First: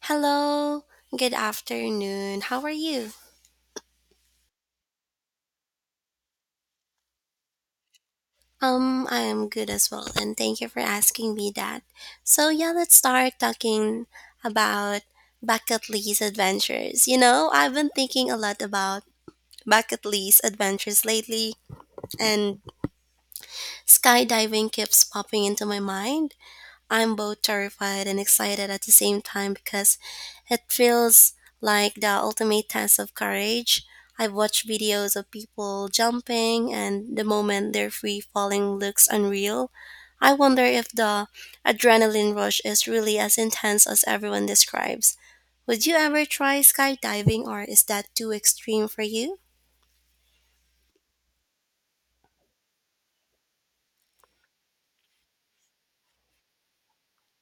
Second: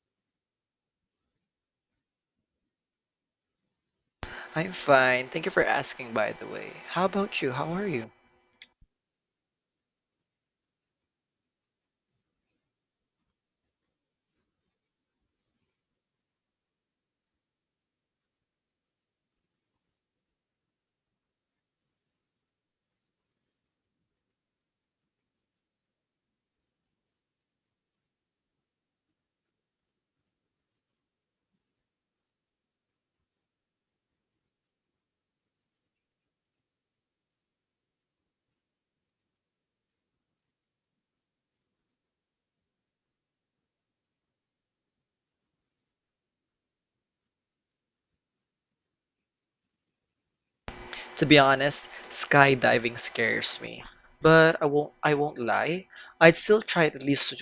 Hello, good afternoon. How are you? I'm fine. Thank you for asking, by the way. How about you? How are you? I am good as well, and thank you for asking me that. So, yeah, let's start talking about bucket list adventures. You know, I've been thinking a lot about bucket list adventures lately, and skydiving keeps popping into my mind. I'm both terrified and excited at the same time because it feels like the ultimate test of courage. I've watched videos of people jumping, and the moment they're free falling looks unreal. I wonder if the adrenaline rush is really as intense as everyone describes. Would you ever try skydiving, or is that too extreme for you? To be honest, skydiving scares me. But I won't lie. I'd still try it at least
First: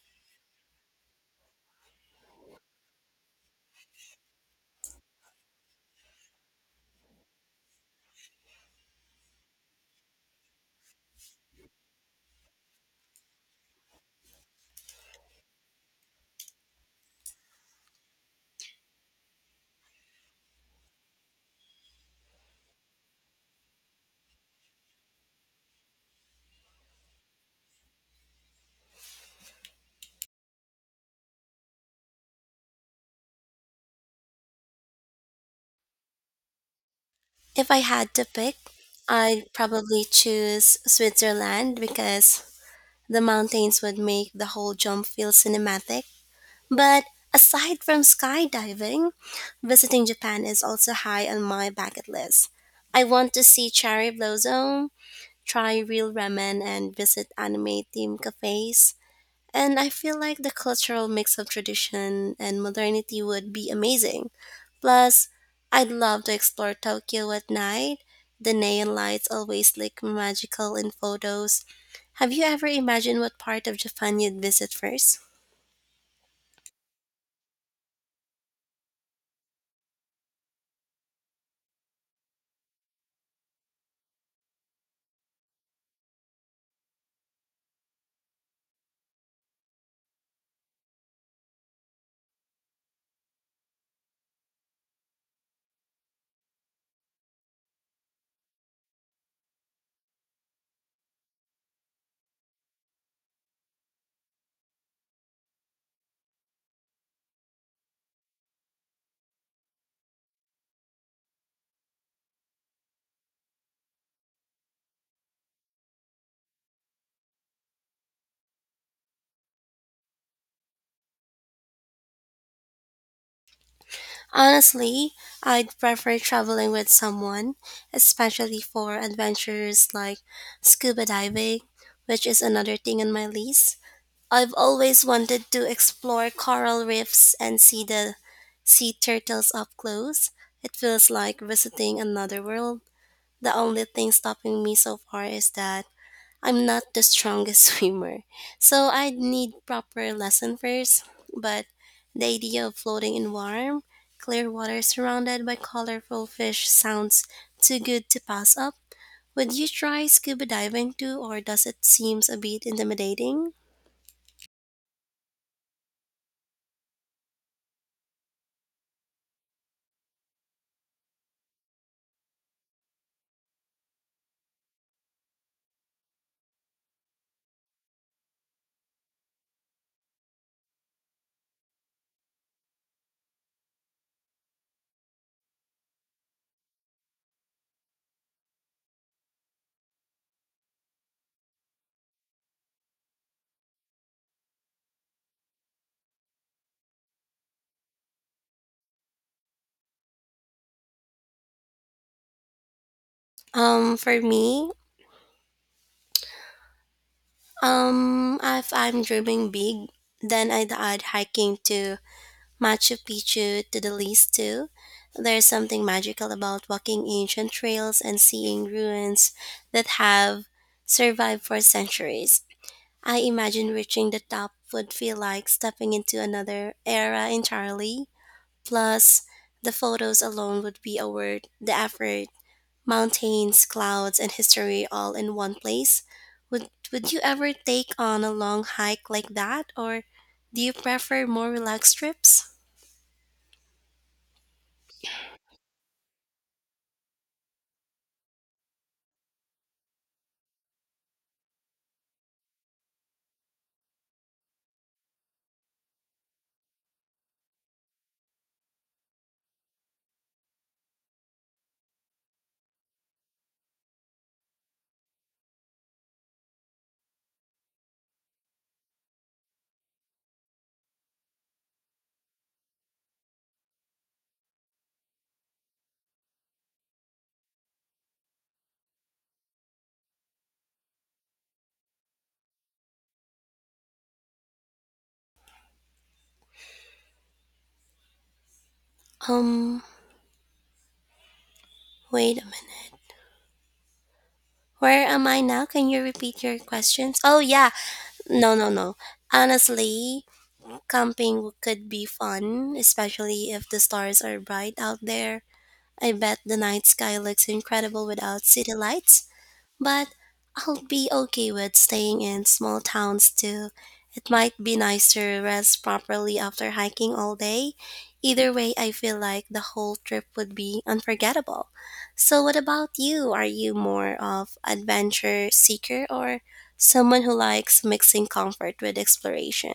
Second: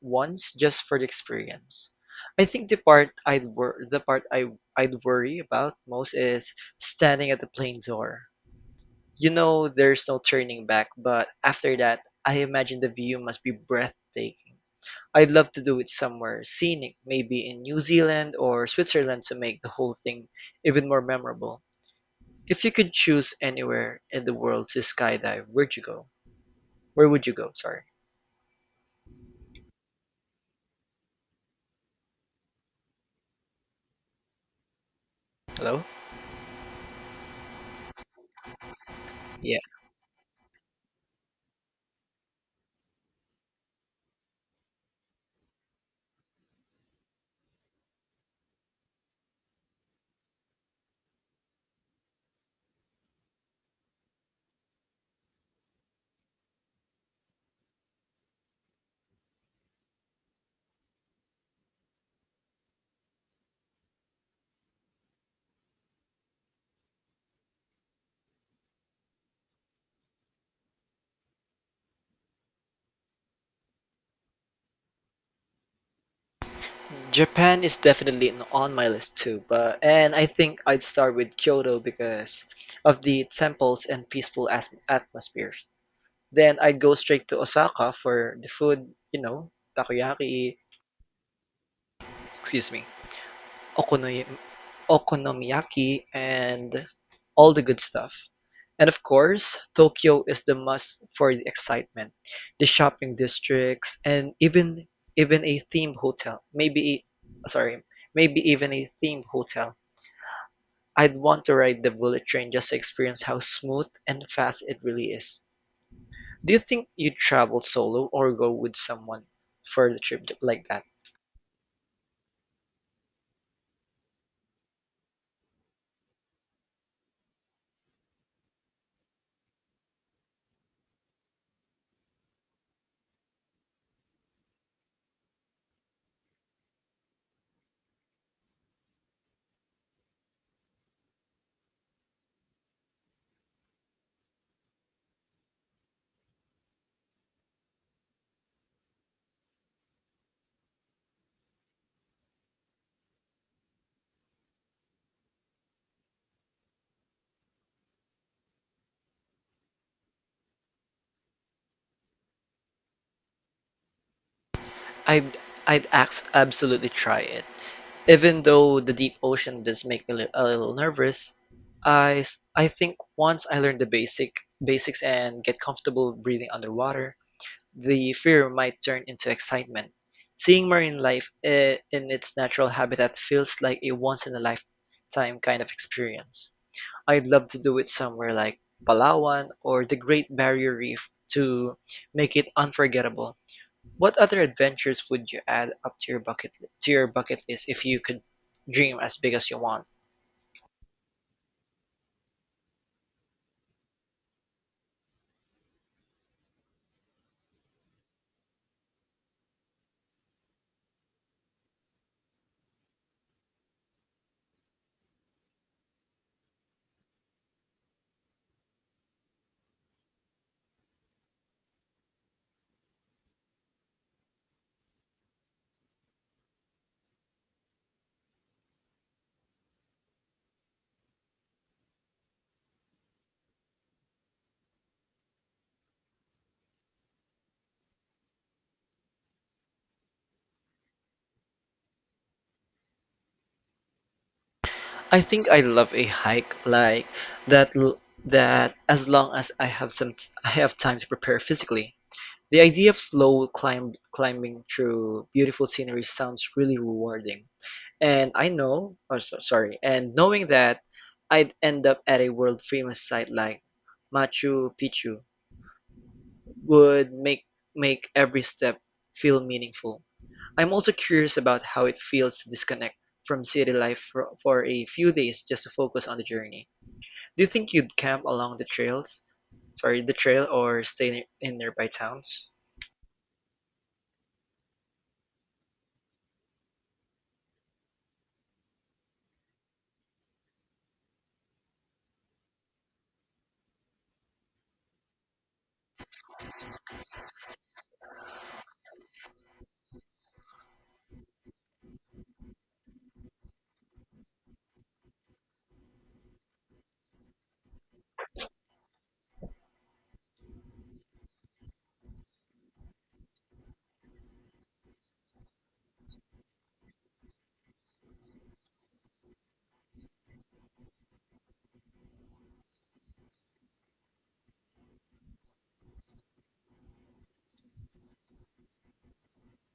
once just for the experience. I think the part I'd worry about most is standing at the plane door. You know there's no turning back, but after that, I imagine the view must be breathtaking. I'd love to do it somewhere scenic, maybe in New Zealand or Switzerland to make the whole thing even more memorable. If you could choose anywhere in the world to skydive, Where would you go? Sorry. Hello? If I had to pick, I'd Yeah. probably choose Switzerland because the mountains would make the whole jump feel cinematic. But aside from skydiving, visiting Japan is also high on my bucket list. I want to see cherry blossom, try real ramen, and visit anime themed cafes. And I feel like the cultural mix of tradition and modernity would be amazing. Plus, I'd love to explore Tokyo at night. The neon lights always look magical in photos. Have you ever imagined what part of Japan you'd visit first? Japan is definitely on my list too, but and I think I'd start with Kyoto because of the temples and peaceful atmospheres. Then I'd go straight to Osaka for the food, you know, takoyaki, excuse me, okonoy- okonomiyaki and all the good stuff. And of course, Tokyo is the must for the excitement, the shopping districts, and even a theme hotel. sorry, Maybe even a theme hotel. I'd want to ride the bullet train just to experience how smooth and fast it really is. Do you think you'd travel solo or go with someone for the trip like that? Honestly, I'd prefer traveling with someone, especially for adventures like scuba diving, which is another thing on my list. I've always wanted to explore coral reefs and see the sea turtles up close. It feels like visiting another world. The only thing stopping me so far is that I'm not the strongest swimmer, so I'd need proper lesson first. But the idea of floating in warm, clear water surrounded by colorful fish sounds too good to pass up. Would you try scuba diving too, or does it seem a bit intimidating? I'd absolutely try it. Even though the deep ocean does make me a little nervous, I think once I learn the basics and get comfortable breathing underwater, the fear might turn into excitement. Seeing marine life in its natural habitat feels like a once in a lifetime kind of experience. I'd love to do it somewhere like Palawan or the Great Barrier Reef to make it unforgettable. What other adventures would you add up to your bucket list if you could dream as big as you want? For me, if I'm dreaming big, then I'd add hiking to Machu Picchu to the list too. There's something magical about walking ancient trails and seeing ruins that have survived for centuries. I imagine reaching the top would feel like stepping into another era entirely. Plus, the photos alone would be worth the effort mountains, clouds, and history all in one place. Would you ever take on a long hike like that or do you prefer more relaxed trips? I think I love a hike like that l- that as long as I have I have time to prepare physically. The idea of slow climbing through beautiful scenery sounds really rewarding. And I know, oh, so, sorry, and knowing that I'd end up at a world-famous site like Machu Picchu would make every step feel meaningful. I'm also curious about how it feels to disconnect from city life for a few days just to focus on the journey. Do you think you'd camp along the trail or stay in nearby towns? Um Wait a minute. Where am I now? Can you repeat your questions? Oh, yeah. No, no, no. Honestly, camping could be fun, especially if the stars are bright out there. I bet the night sky looks incredible without city lights. But I'll be okay with staying in small towns too. It might be nice to rest properly after hiking all day. Either way, I feel like the whole trip would be unforgettable. So, what about you? Are you more of adventure seeker or someone who likes mixing comfort with exploration?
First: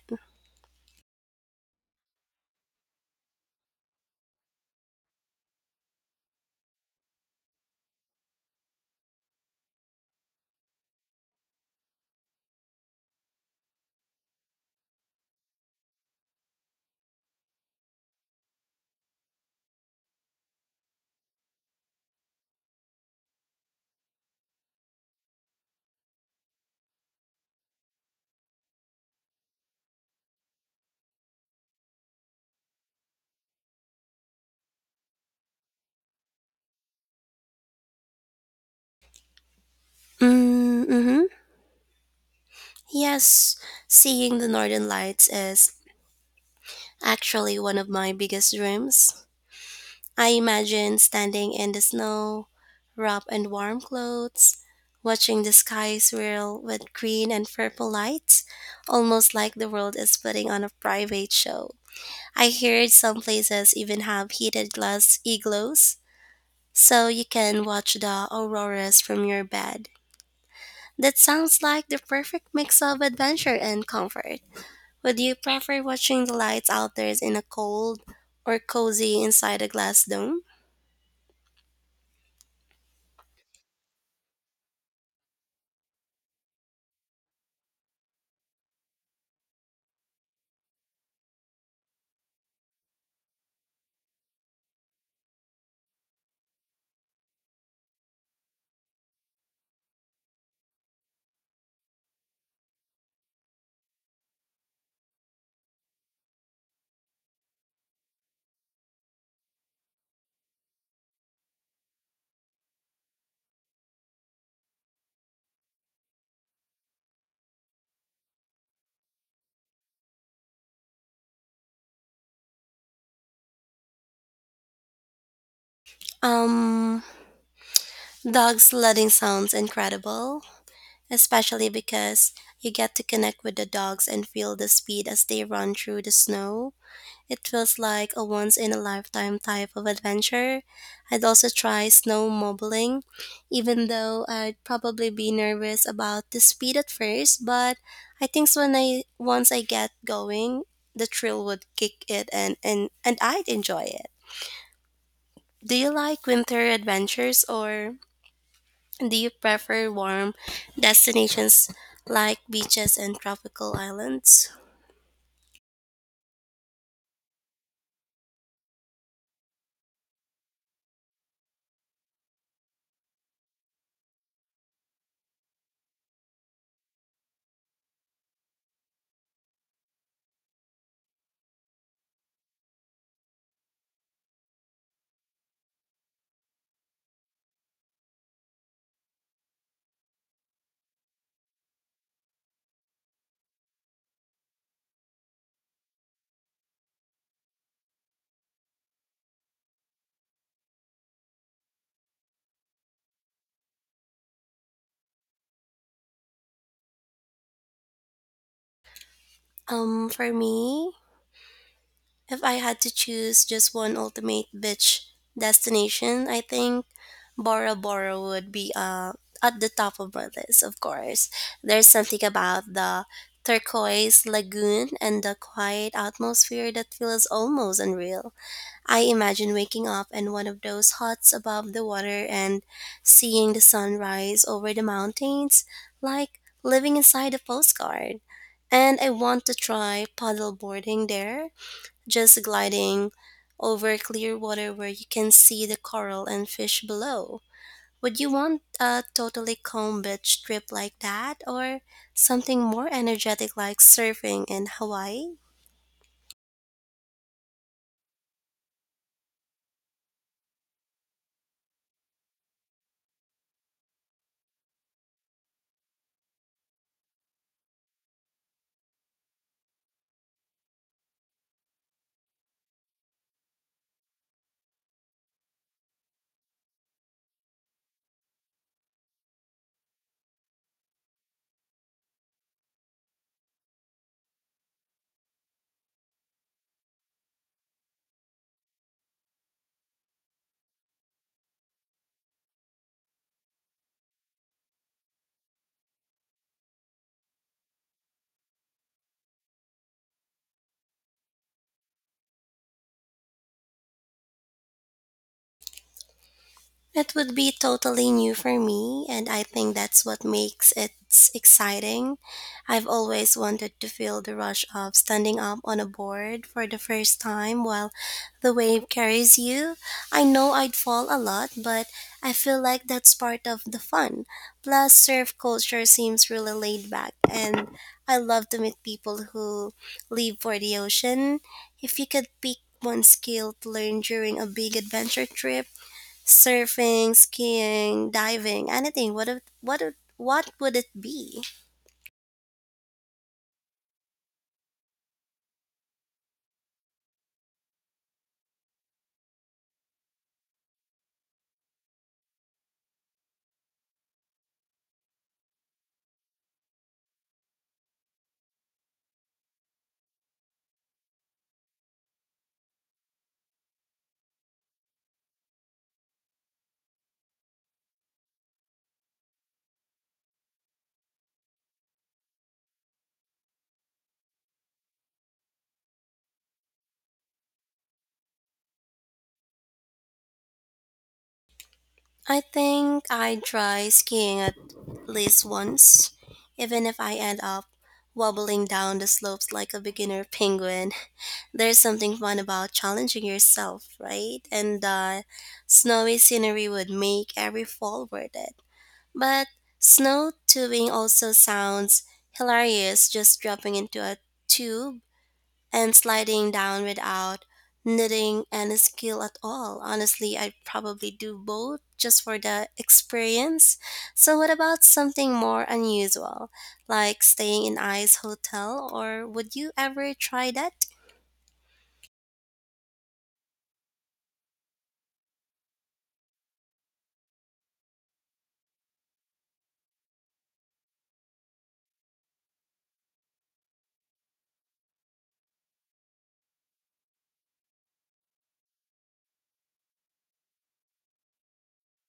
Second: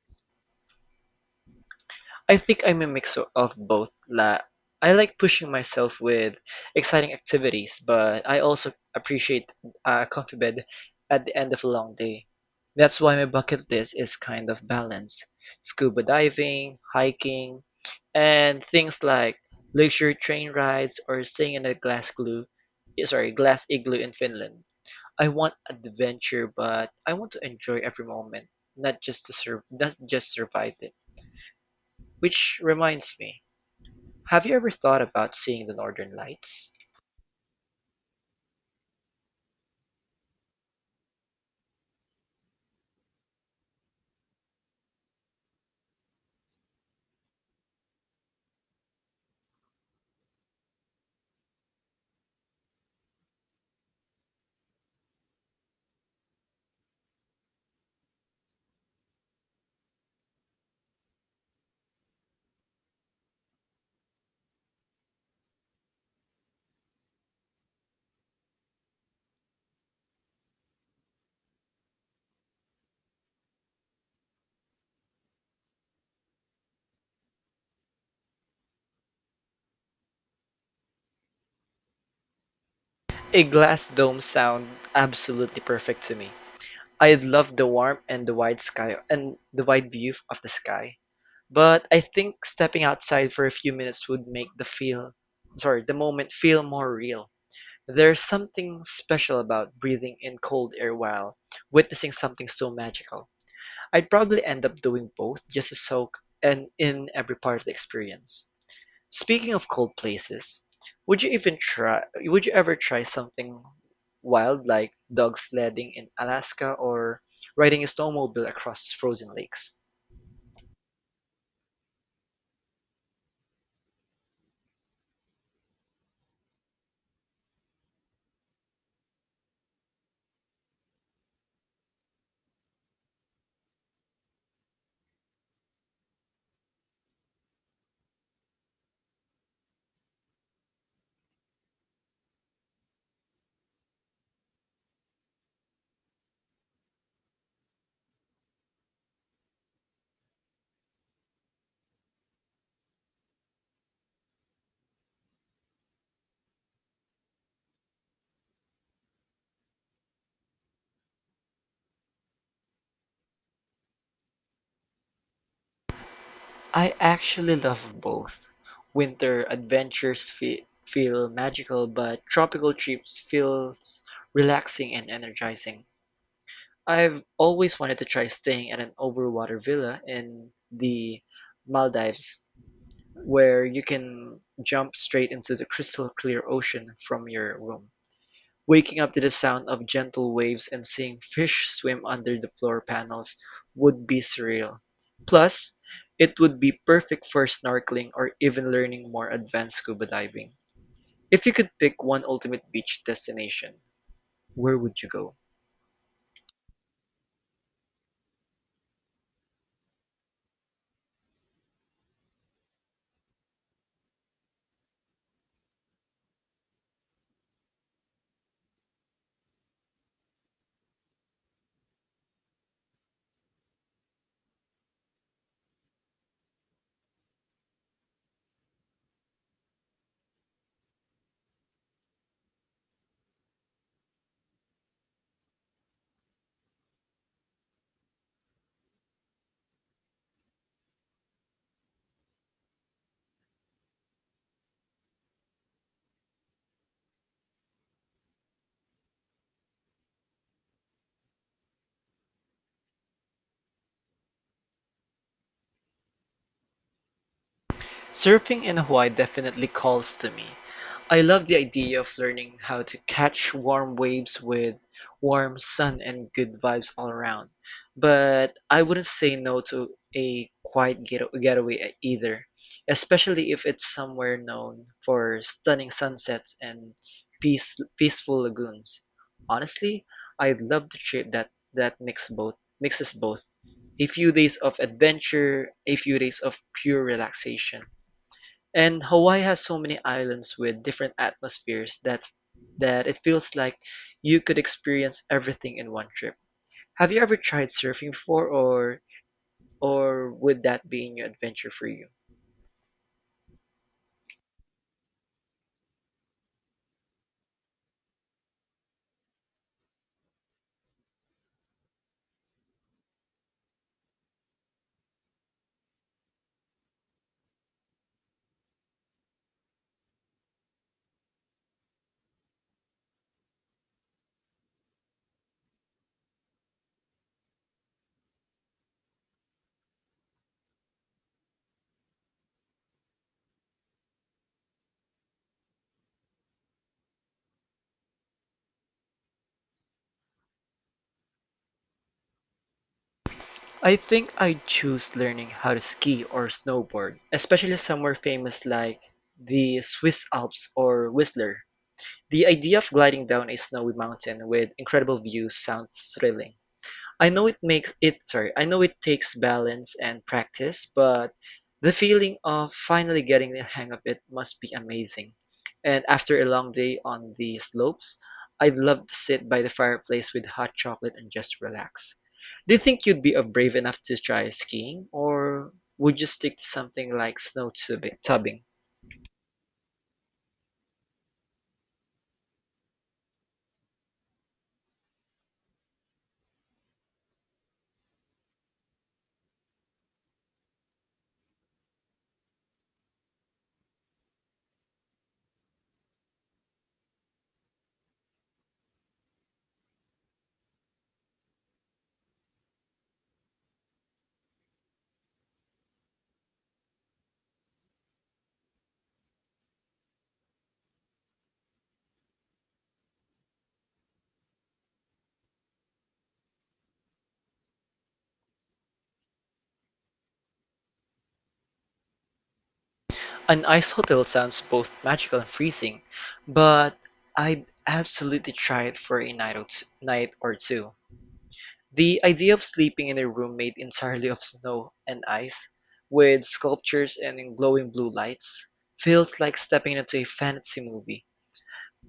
I think I'm a mix of both. La I like pushing myself with exciting activities, but I also appreciate a comfy bed at the end of a long day. That's why my bucket list is kind of balanced. Scuba diving, hiking, and things like leisure train rides or staying in a glass glue, eh, sorry, glass igloo in Finland. I want adventure, but I want to enjoy every moment, not just survive it. Which reminds me, have you ever thought about seeing the Northern Lights? Mm-hmm. Yes, seeing the northern lights is actually one of my biggest dreams. I imagine standing in the snow, wrapped in warm clothes, watching the sky swirl with green and purple lights, almost like the world is putting on a private show. I heard some places even have heated glass igloos, so you can watch the auroras from your bed. That sounds like the perfect mix of adventure and comfort. Would you prefer watching the lights out there in a cold or cozy inside a glass dome? A glass dome sound absolutely perfect to me. I love the warmth and the wide sky and the wide view of the sky. But I think stepping outside for a few minutes would make the moment feel more real. There's something special about breathing in cold air while witnessing something so magical. I'd probably end up doing both just to soak and in every part of the experience. Speaking of cold places, would you ever try something wild like dog sledding in Alaska or riding a snowmobile across frozen lakes? Um, Dog sledding sounds incredible, especially because you get to connect with the dogs and feel the speed as they run through the snow. It feels like a once in a lifetime type of adventure. I'd also try snowmobiling, even though I'd probably be nervous about the speed at first, but I think so when I once I get going, the thrill would kick it and I'd enjoy it. Do you like winter adventures or do you prefer warm destinations like beaches and tropical islands? I actually love both. Winter adventures feel magical, but tropical trips feel relaxing and energizing. I've always wanted to try staying at an overwater villa in the Maldives where you can jump straight into the crystal clear ocean from your room, waking up to the sound of gentle waves and seeing fish swim under the floor panels would be surreal. Plus, it would be perfect for snorkeling or even learning more advanced scuba diving. If you could pick one ultimate beach destination, where would you go? For me, if I had to choose just one ultimate beach destination, I think Bora Bora would be at the top of my list, of course. There's something about the turquoise lagoon and the quiet atmosphere that feels almost unreal. I imagine waking up in one of those huts above the water and seeing the sun rise over the mountains, like living inside a postcard. And I want to try paddle boarding there, just gliding over clear water where you can see the coral and fish below. Would you want a totally calm beach trip like that, or something more energetic like surfing in Hawaii? Surfing in Hawaii definitely calls to me. I love the idea of learning how to catch warm waves with warm sun and good vibes all around. But I wouldn't say no to a quiet getaway either, especially if it's somewhere known for stunning sunsets and peaceful lagoons. Honestly, I'd love to trip that that mix both mixes both. A few days of adventure, a few days of pure relaxation. And Hawaii has so many islands with different atmospheres that it feels like you could experience everything in one trip. Have you ever tried surfing before or would that be a new adventure for you? It would be totally new for me, and I think that's what makes it exciting. I've always wanted to feel the rush of standing up on a board for the first time while the wave carries you. I know I'd fall a lot, but I feel like that's part of the fun. Plus, surf culture seems really laid back, and I love to meet people who live for the ocean. If you could pick one skill to learn during a big adventure trip, surfing, skiing, diving, anything. What if, what if, What would it be? I think I'd choose learning how to ski or snowboard, especially somewhere famous like the Swiss Alps or Whistler. The idea of gliding down a snowy mountain with incredible views sounds thrilling. I know it takes balance and practice, but the feeling of finally getting the hang of it must be amazing. And after a long day on the slopes, I'd love to sit by the fireplace with hot chocolate and just relax. Do you think you'd be brave enough to try skiing, or would you stick to something like snow tubbing? I think I'd try skiing at least once, even if I end up wobbling down the slopes like a beginner penguin. There's something fun about challenging yourself, right? And snowy scenery would make every fall worth it. But snow tubing also sounds hilarious, just dropping into a tube and sliding down without knitting any skill at all. Honestly, I probably do both just for the experience. So, what about something more unusual, like staying in Ice Hotel, or would you ever try that? An ice hotel sounds both magical and freezing, but I'd absolutely try it for a night or two. The idea of sleeping in a room made entirely of snow and ice, with sculptures and in glowing blue lights, feels like stepping into a fantasy movie.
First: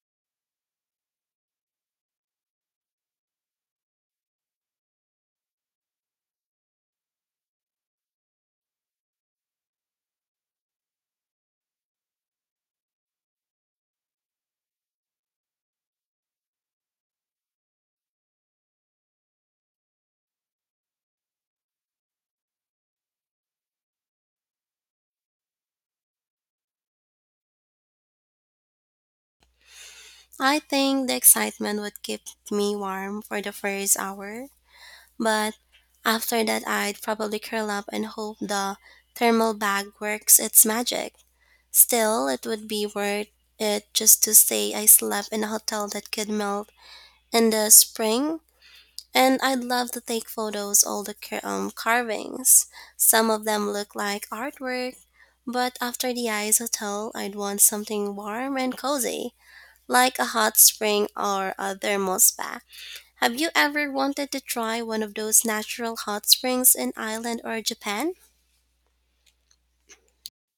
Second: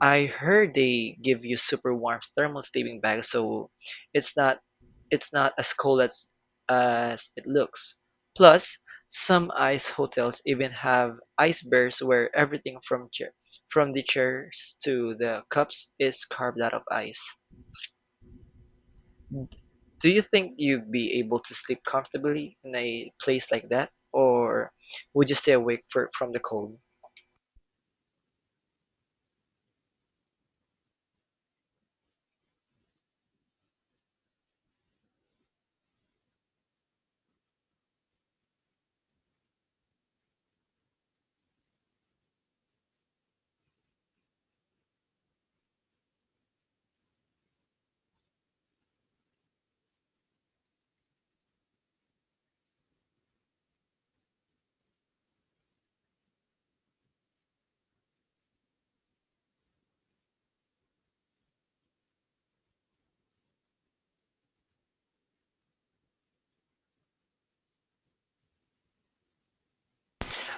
I heard they give you super warm thermal sleeping bags, so it's not it's not as cold as it looks. Plus, some ice hotels even have ice bears where everything from the chairs to the cups is carved out of ice. Do you think you'd be able to sleep comfortably in a place like that, or would you stay awake from the cold? I think the excitement would keep me warm for the first hour, but after that, I'd probably curl up and hope the thermal bag works its magic. Still, it would be worth it just to say I slept in a hotel that could melt in the spring. And I'd love to take photos all the carvings. Some of them look like artwork, but after the ice hotel, I'd want something warm and cozy, like a hot spring or a thermal spa. Have you ever wanted to try one of those natural hot springs in Ireland or Japan?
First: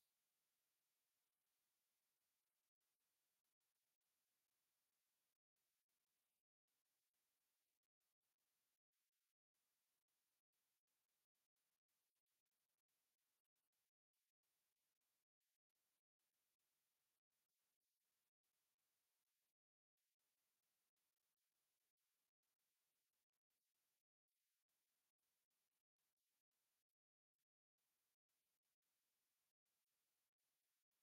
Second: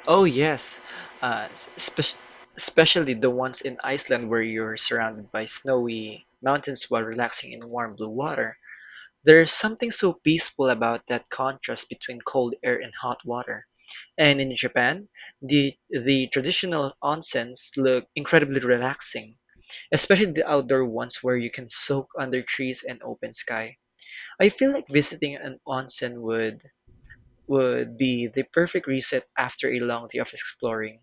Oh yes, uh, s- especially the ones in Iceland where you're surrounded by snowy mountains while relaxing in warm blue water. There's something so peaceful about that contrast between cold air and hot water. And in Japan, the traditional onsens look incredibly relaxing especially the outdoor ones where you can soak under trees and open sky. I feel like visiting an onsen would be the perfect reset after a long day of exploring.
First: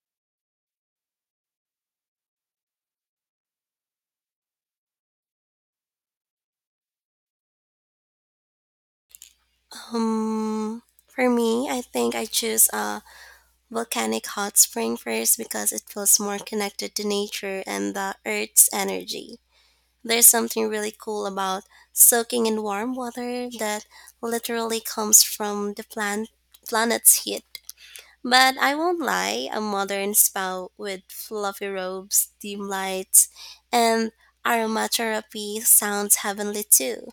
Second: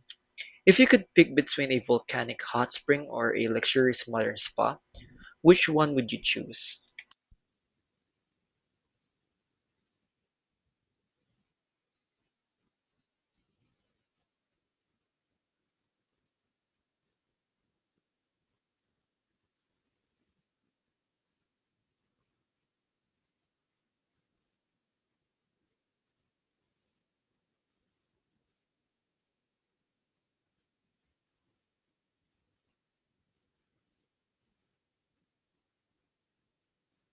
If you could pick between a volcanic hot spring or a luxurious modern spa, which one would you choose? For me, I think I choose a volcanic hot spring first because it feels more connected to nature and the earth's energy. There's something really cool about soaking in warm water that literally comes from the plant planet's heat. But I won't lie, a modern spa with fluffy robes, dim lights, and aromatherapy sounds heavenly too.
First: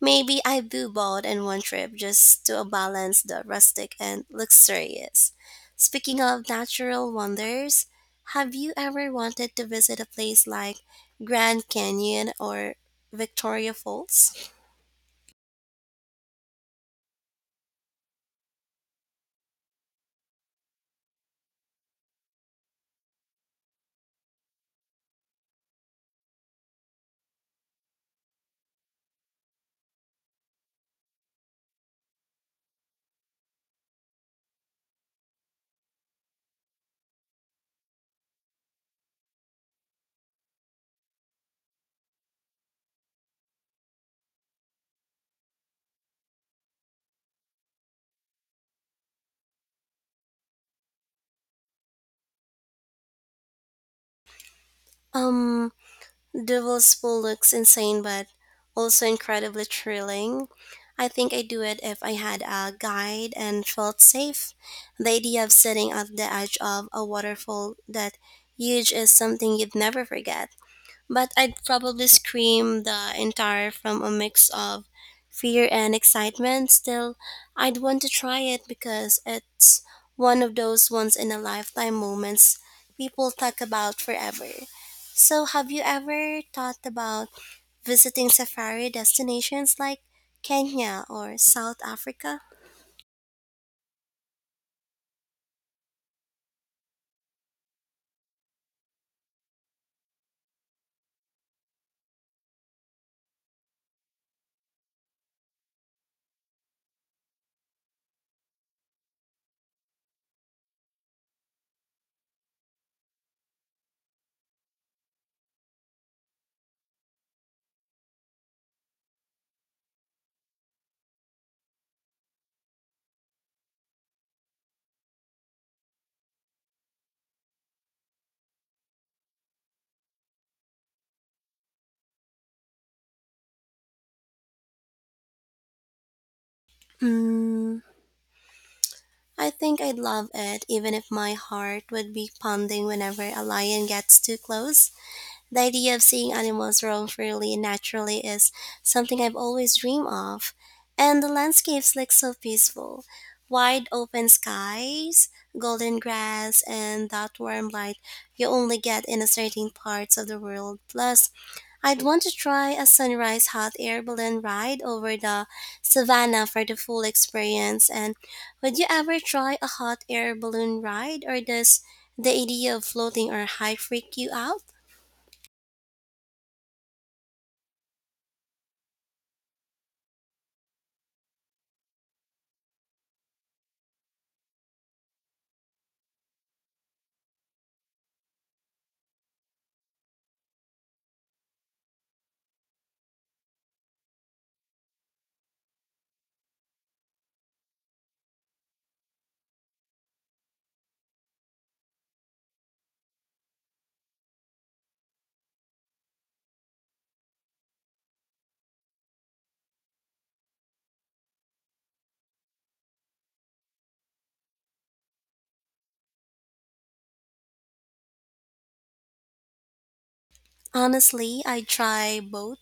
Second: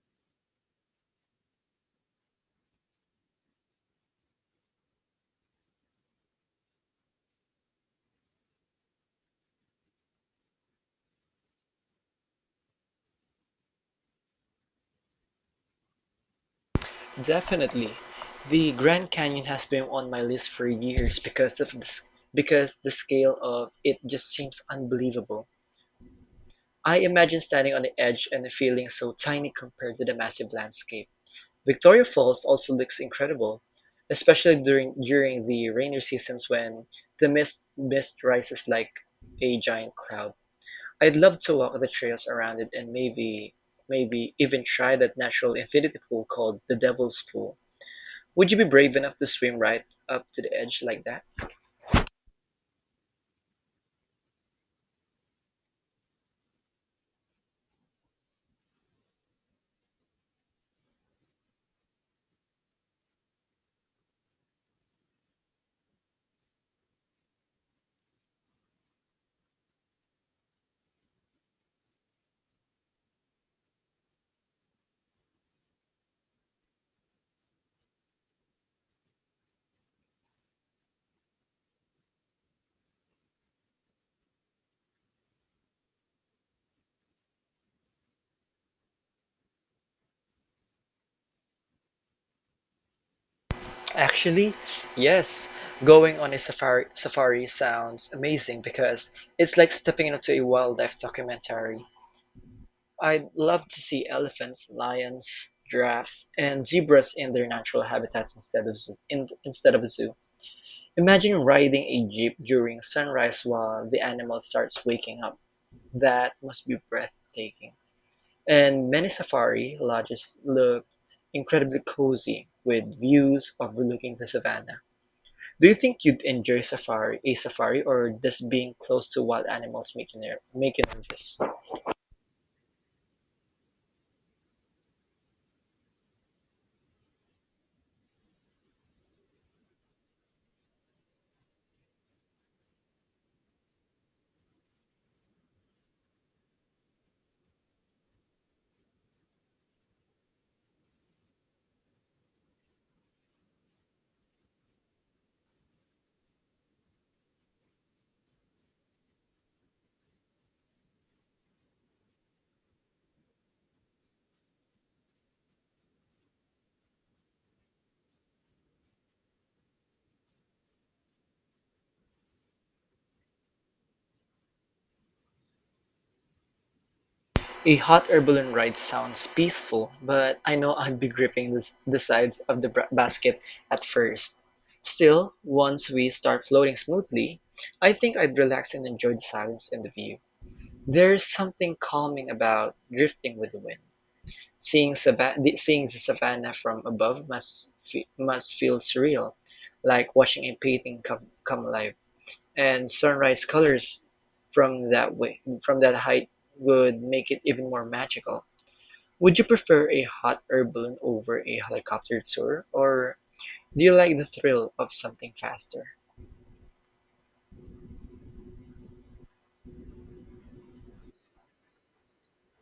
Maybe I do both in one trip just to balance the rustic and luxurious. Speaking of natural wonders, have you ever wanted to visit a place like Grand Canyon or Victoria Falls? Definitely. The Grand Canyon has been on my list for years because the scale of it just seems unbelievable. I imagine standing on the edge and feeling so tiny compared to the massive landscape. Victoria Falls also looks incredible, especially during the rainy seasons when the mist rises like a giant cloud. I'd love to walk the trails around it and maybe even try that natural infinity pool called the Devil's Pool. Would you be brave enough to swim right up to the edge like that? Um, Devil's Pool looks insane but also incredibly thrilling. I think I'd do it if I had a guide and felt safe. The idea of sitting at the edge of a waterfall that huge is something you'd never forget. But I'd probably scream the entire from a mix of fear and excitement. Still, I'd want to try it because it's one of those once in a lifetime moments people talk about forever. So, have you ever thought about visiting safari destinations like Kenya or South Africa? Actually, yes. Going on a safari sounds amazing because it's like stepping into a wildlife documentary. I'd love to see elephants, lions, giraffes, and zebras in their natural habitats instead of a zoo. Imagine riding a jeep during sunrise while the animal starts waking up. That must be breathtaking. And many safari lodges look incredibly cozy with views overlooking the savannah. Do you think you'd enjoy safari, a safari, or does being close to wild animals make you nervous? Hmm. I think I'd love it, even if my heart would be pounding whenever a lion gets too close. The idea of seeing animals roam freely and naturally is something I've always dreamed of, and the landscapes look so peaceful. Wide open skies, golden grass, and that warm light you only get in a certain parts of the world. Plus, I'd want to try a sunrise hot air balloon ride over the savannah for the full experience. And would you ever try a hot air balloon ride, or does the idea of floating or high freak you out? A hot Herbalion ride sounds peaceful, but I know I'd be gripping the sides of the basket at first. Still, once we start floating smoothly, I think I'd relax and enjoy the silence and the view. There's something calming about drifting with the wind. Seeing the savannah from above must feel surreal, like watching a painting come alive. And sunrise colors from that height would make it even more magical. Would you prefer a hot air balloon over a helicopter tour, or do you like the thrill of something faster? Honestly, I try both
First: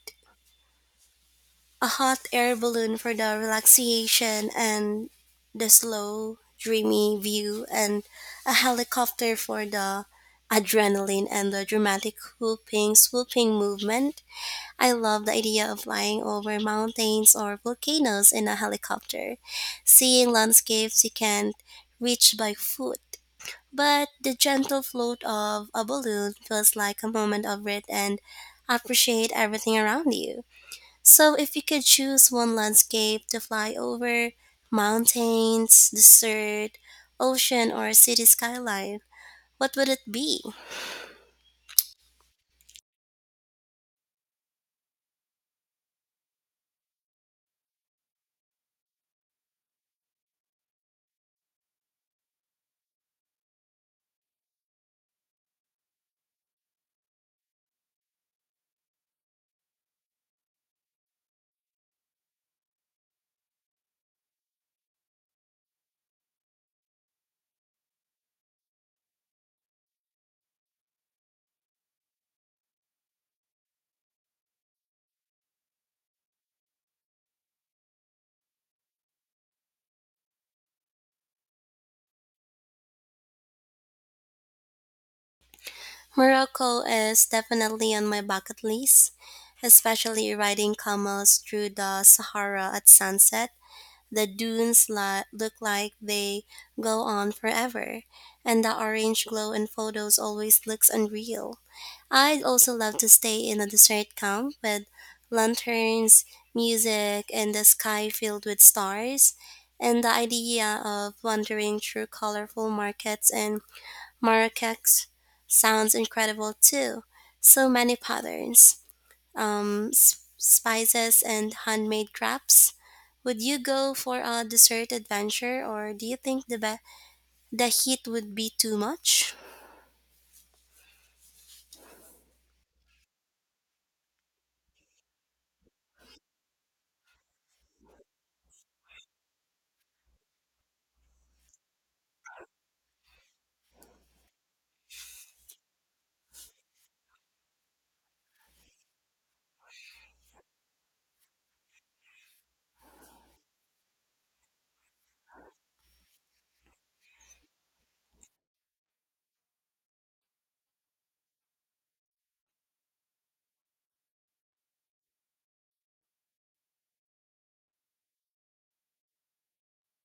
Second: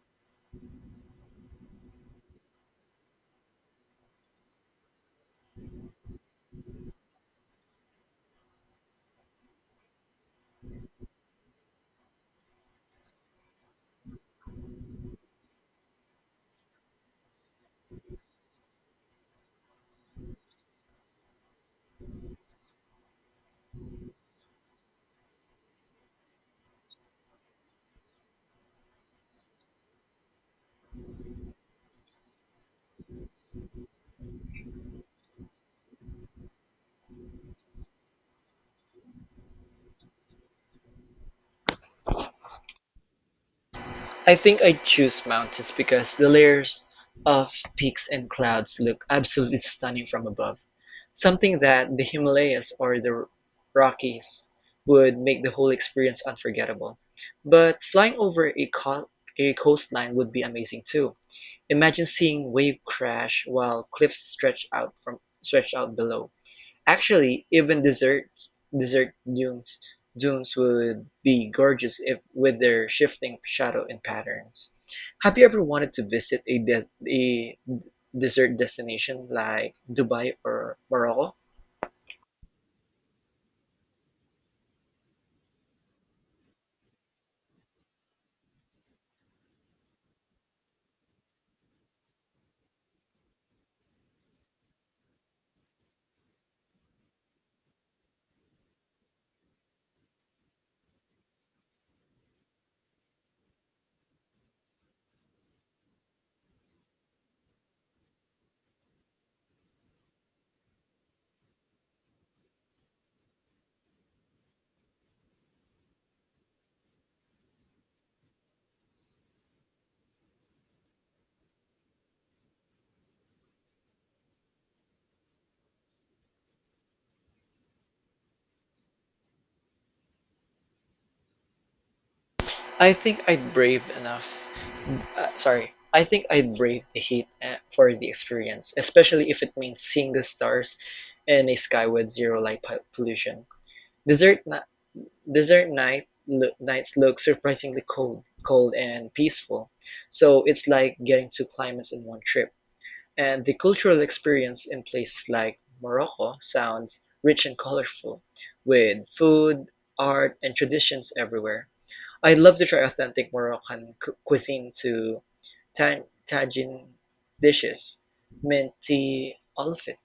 a hot air balloon for the relaxation and the slow, dreamy view, and a helicopter for the adrenaline and the dramatic whooping, swooping movement. I love the idea of flying over mountains or volcanoes in a helicopter, seeing landscapes you can't reach by foot but the gentle float of a balloon feels like a moment of it and appreciate everything around you. So if you could choose one landscape to fly over, mountains, desert, ocean or city skyline, what would it be? I think I'd choose mountains because the layers of peaks and clouds look absolutely stunning from above. Something that the Himalayas or the Rockies would make the whole experience unforgettable. But flying over a coastline would be amazing too. Imagine seeing waves crash while cliffs stretch out below. Actually, even desserts, desert dunes would be gorgeous if with their shifting shadow and patterns. Have you ever wanted to visit a desert destination like Dubai or Morocco? Morocco is definitely on my bucket list, especially riding camels through the Sahara at sunset. The look like they go on forever, and the orange glow in photos always looks unreal. I'd also love to stay in a desert camp with lanterns, music, and the sky filled with stars. And the idea of wandering through colorful markets and marrakech sounds incredible too. So many patterns spices, and handmade crafts. Would you go for a dessert adventure, or do you think the heat would be too much? I think I'd brave enough. Sorry. I think I'd brave the heat for the experience, especially if it means seeing the stars and a sky with zero pollution. Desert na nights look surprisingly cold, cold and peaceful. So it's like getting two climates in one trip. And the cultural experience in places like Morocco sounds rich and colorful, with food, art, and traditions everywhere. I'd love to try authentic Moroccan cuisine to tagine dishes, mint tea, all of it.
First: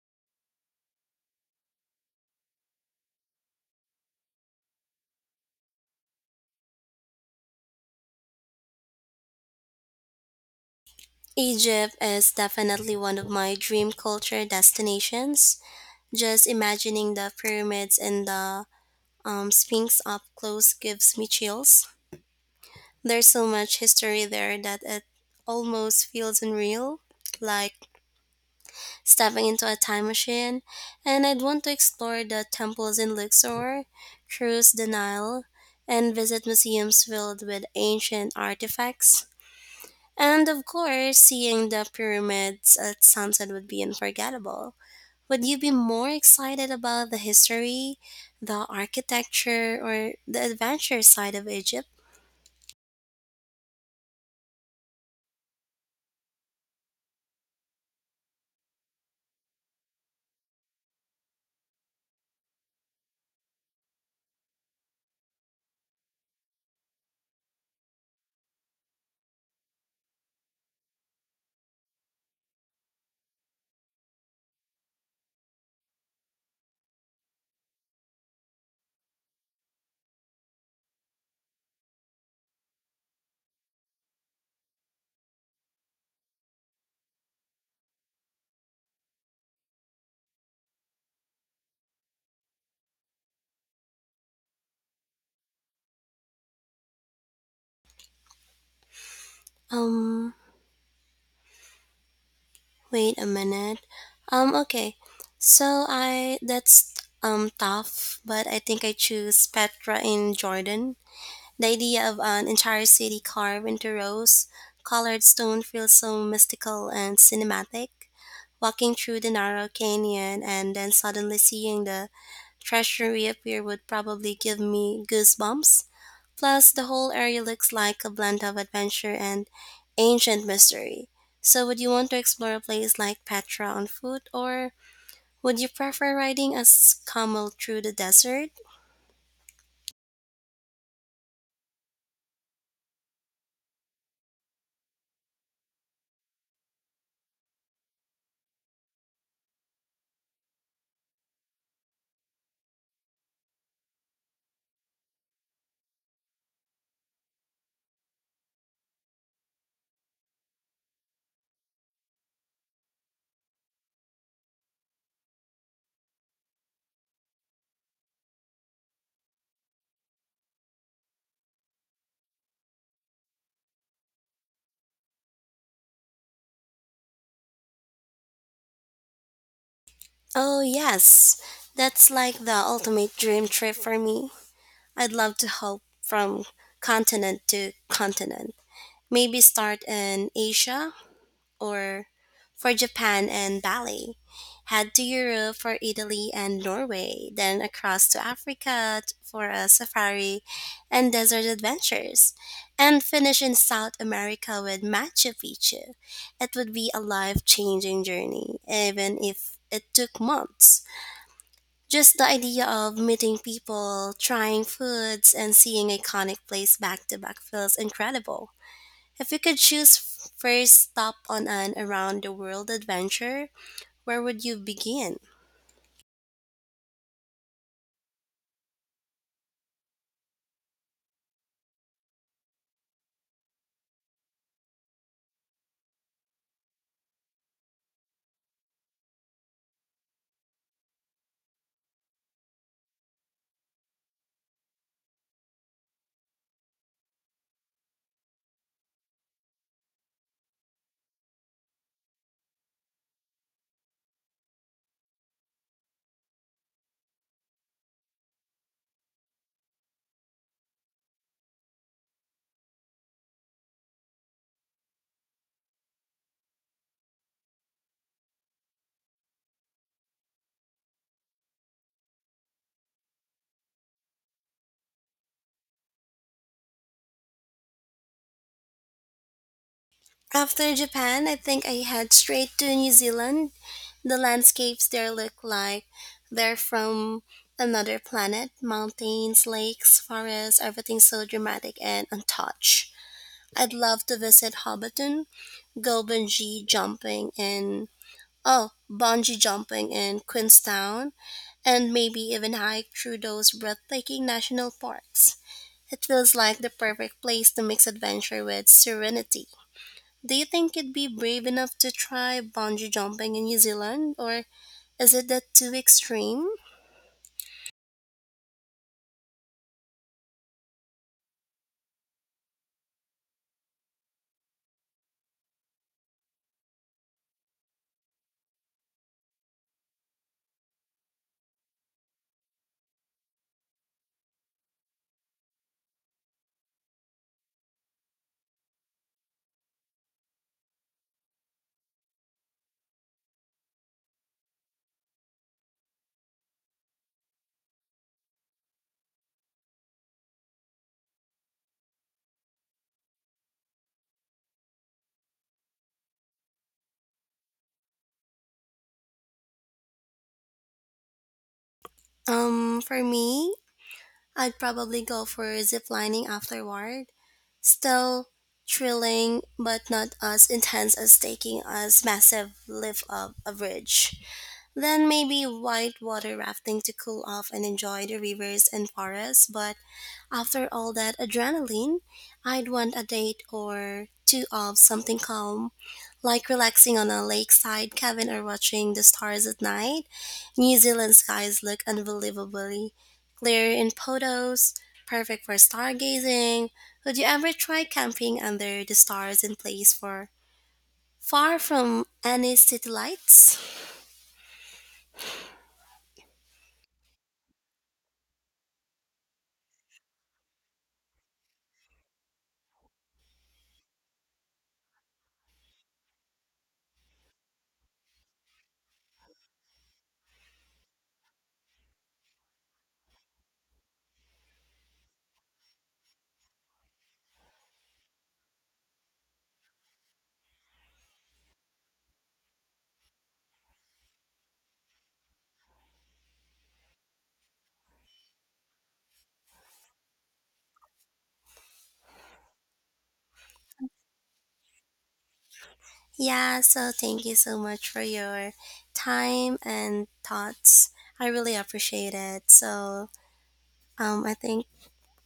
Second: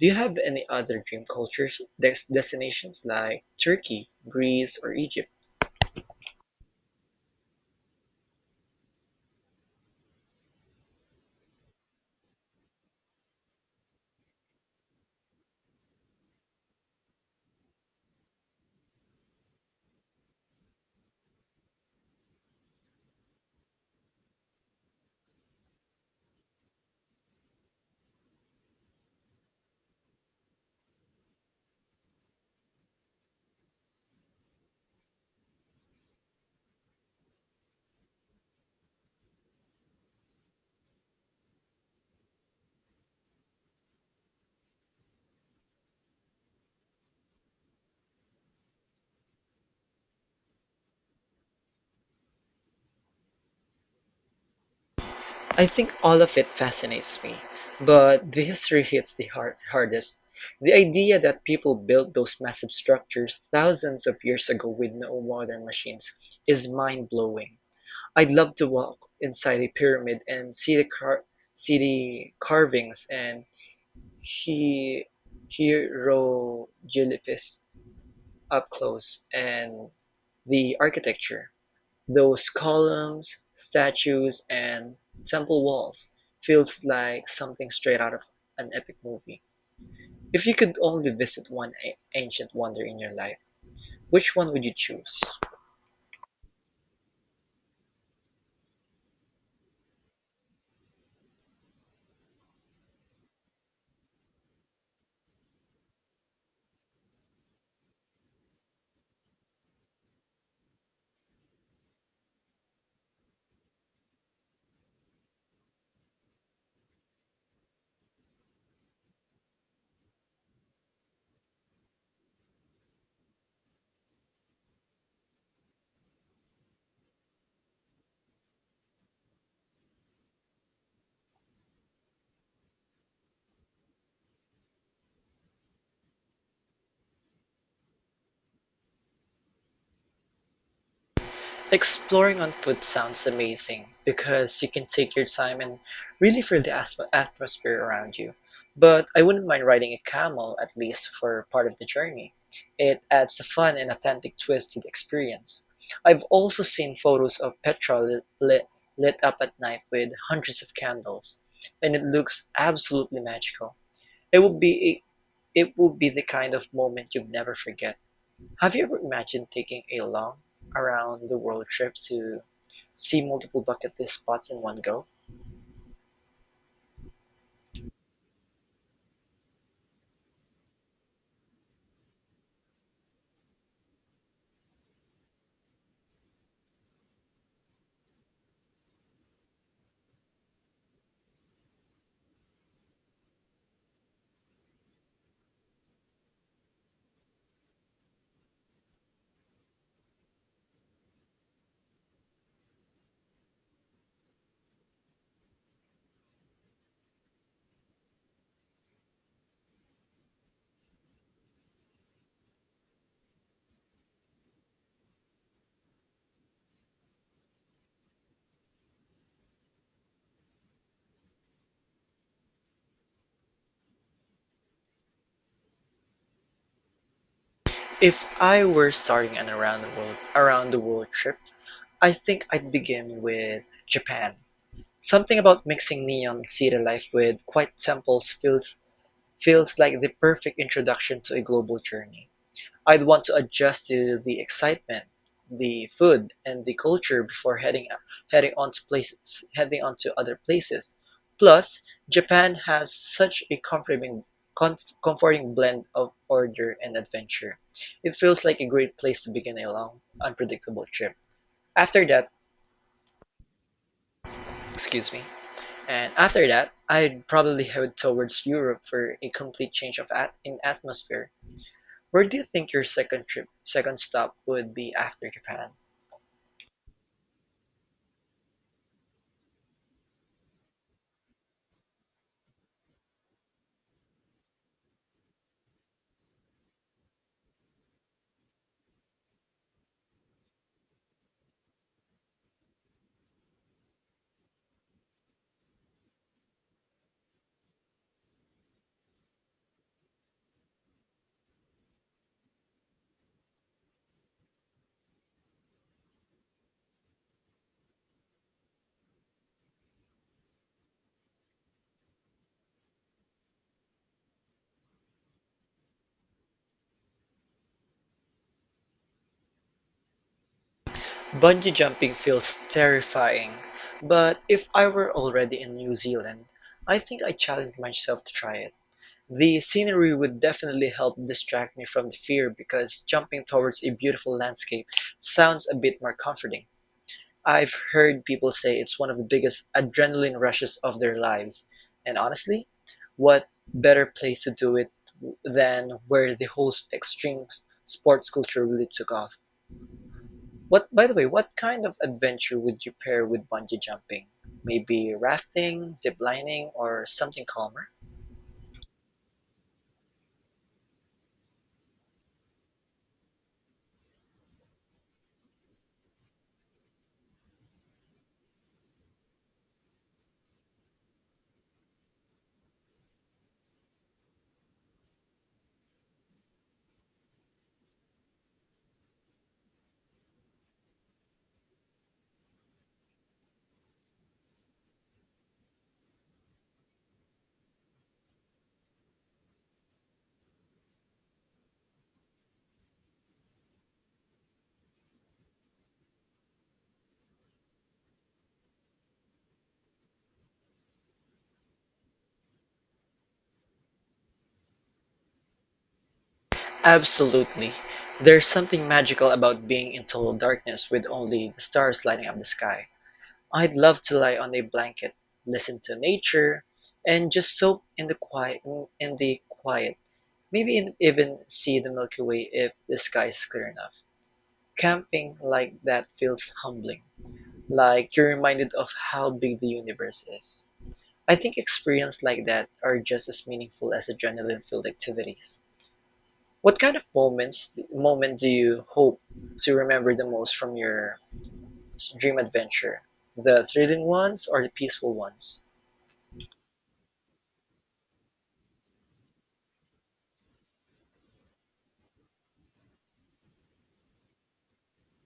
Do you have any other dream destinations like Turkey, Greece, or Egypt? Egypt is definitely one of my dream culture destinations. Just imagining the pyramids and the Sphinx up close gives me chills. There's so much history there that it almost feels unreal, like stepping into a time machine, and I'd want to explore the temples in Luxor, cruise the Nile, and visit museums filled with ancient artifacts. And of course, seeing the pyramids at sunset would be unforgettable. Would you be more excited about the history, the architecture, or the adventure side of Egypt? I think all of it fascinates me, but the history hits the hardest. The idea that people built those massive structures thousands of years ago with no modern machines is mind blowing. I'd love to walk inside a pyramid and see the carvings and he- hieroglyphs up close and the architecture. Those columns, statues and temple walls feels like something straight out of an epic movie. If you could only visit one ancient wonder in your life, which one would you choose? Um, Wait a minute. Okay. So I that's Tough, but I think I choose Petra in Jordan. The idea of an entire city carved into rose colored stone feels so mystical and cinematic. Walking through the narrow canyon and then suddenly seeing the treasury appear would probably give me goosebumps. Plus, the whole area looks like a blend of adventure and ancient mystery. So, would you want to explore a place like Petra on foot, or would you prefer riding a camel through the desert? Exploring on foot sounds amazing because you can take your time and really feel the atmosphere around you. But I wouldn't mind riding a camel at least for part of the journey. It adds a fun and authentic twist to the experience. I've also seen photos of Petra lit up at night with hundreds of candles, and it looks absolutely magical. It would be it would be the kind of moment you'd never forget. Have you ever imagined taking a long, around-the-world trip to see multiple bucket list spots in one go? Oh, yes, that's like the ultimate dream trip for me. I'd love to hop from continent to continent. Maybe start in Asia or for Japan and Bali, head to Europe for Italy and Norway, then across to Africa for a safari and desert adventures, and finish in South America with Machu Picchu. It would be a life changing journey, even if it took months. Just the idea of meeting people, trying foods, and seeing iconic places back to back feels incredible. If you could choose first stop on an around the world adventure, where would you begin? If I were starting an around the world trip, I think I'd begin with Japan. Something about mixing neon city life with quiet temples feels like the perfect introduction to a global journey. I'd want to adjust to the excitement, the food, and the culture before heading on to other places. Plus, Japan has such a comforting blend of order and adventure. It feels like a great place to begin a long, unpredictable trip. After that, excuse me, and after that, I'd probably head towards Europe for a complete change of in atmosphere. Where do you think your second stop would be after Japan? After Japan, I think I head straight to New Zealand. The landscapes there look like they're from another planet. Mountains, lakes, forests, everything's so dramatic and untouched. I'd love to visit Hobbiton, go bungee jumping, and oh, bungee jumping in Queenstown, and maybe even hike through those breathtaking national parks. It feels like the perfect place to mix adventure with serenity. Do you think you'd be brave enough to try bungee jumping in New Zealand, or is it that too extreme? Bungee jumping feels terrifying, but if I were already in New Zealand, I think I'd challenge myself to try it. The scenery would definitely help distract me from the fear because jumping towards a beautiful landscape sounds a bit more comforting. I've heard people say it's one of the biggest adrenaline rushes of their lives, and honestly, what better place to do it than where the whole extreme sports culture really took off? By the way, what kind of adventure would you pair with bungee jumping? Maybe rafting, zip lining, or something calmer? For me, I'd probably go for zip lining afterward. Still thrilling, but not as intense as taking a massive lift up a bridge. Then maybe whitewater rafting to cool off and enjoy the rivers and forests. But after all that adrenaline, I'd want a date or two of something calm, like relaxing on a lakeside cabin or watching the stars at night. New Zealand skies look unbelievably clear in photos, perfect for stargazing. Would you ever try camping under the stars in place for far from any city lights? Absolutely. There's something magical about being in total darkness with only the stars lighting up the sky. I'd love to lie on a blanket, listen to nature, and just soak in the quiet. Maybe even see the Milky Way if the sky is clear enough. Camping like that feels humbling, like you're reminded of how big the universe is. I think experiences like that are just as meaningful as adrenaline-filled activities. What kind of moment do you hope to remember the most from your dream adventure? The thrilling ones or the peaceful ones? Yeah, so thank you so much for your time and thoughts. I really appreciate it. So, I think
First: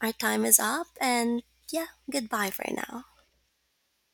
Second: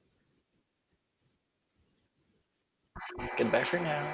our time is up, and yeah, goodbye for now. Goodbye for now.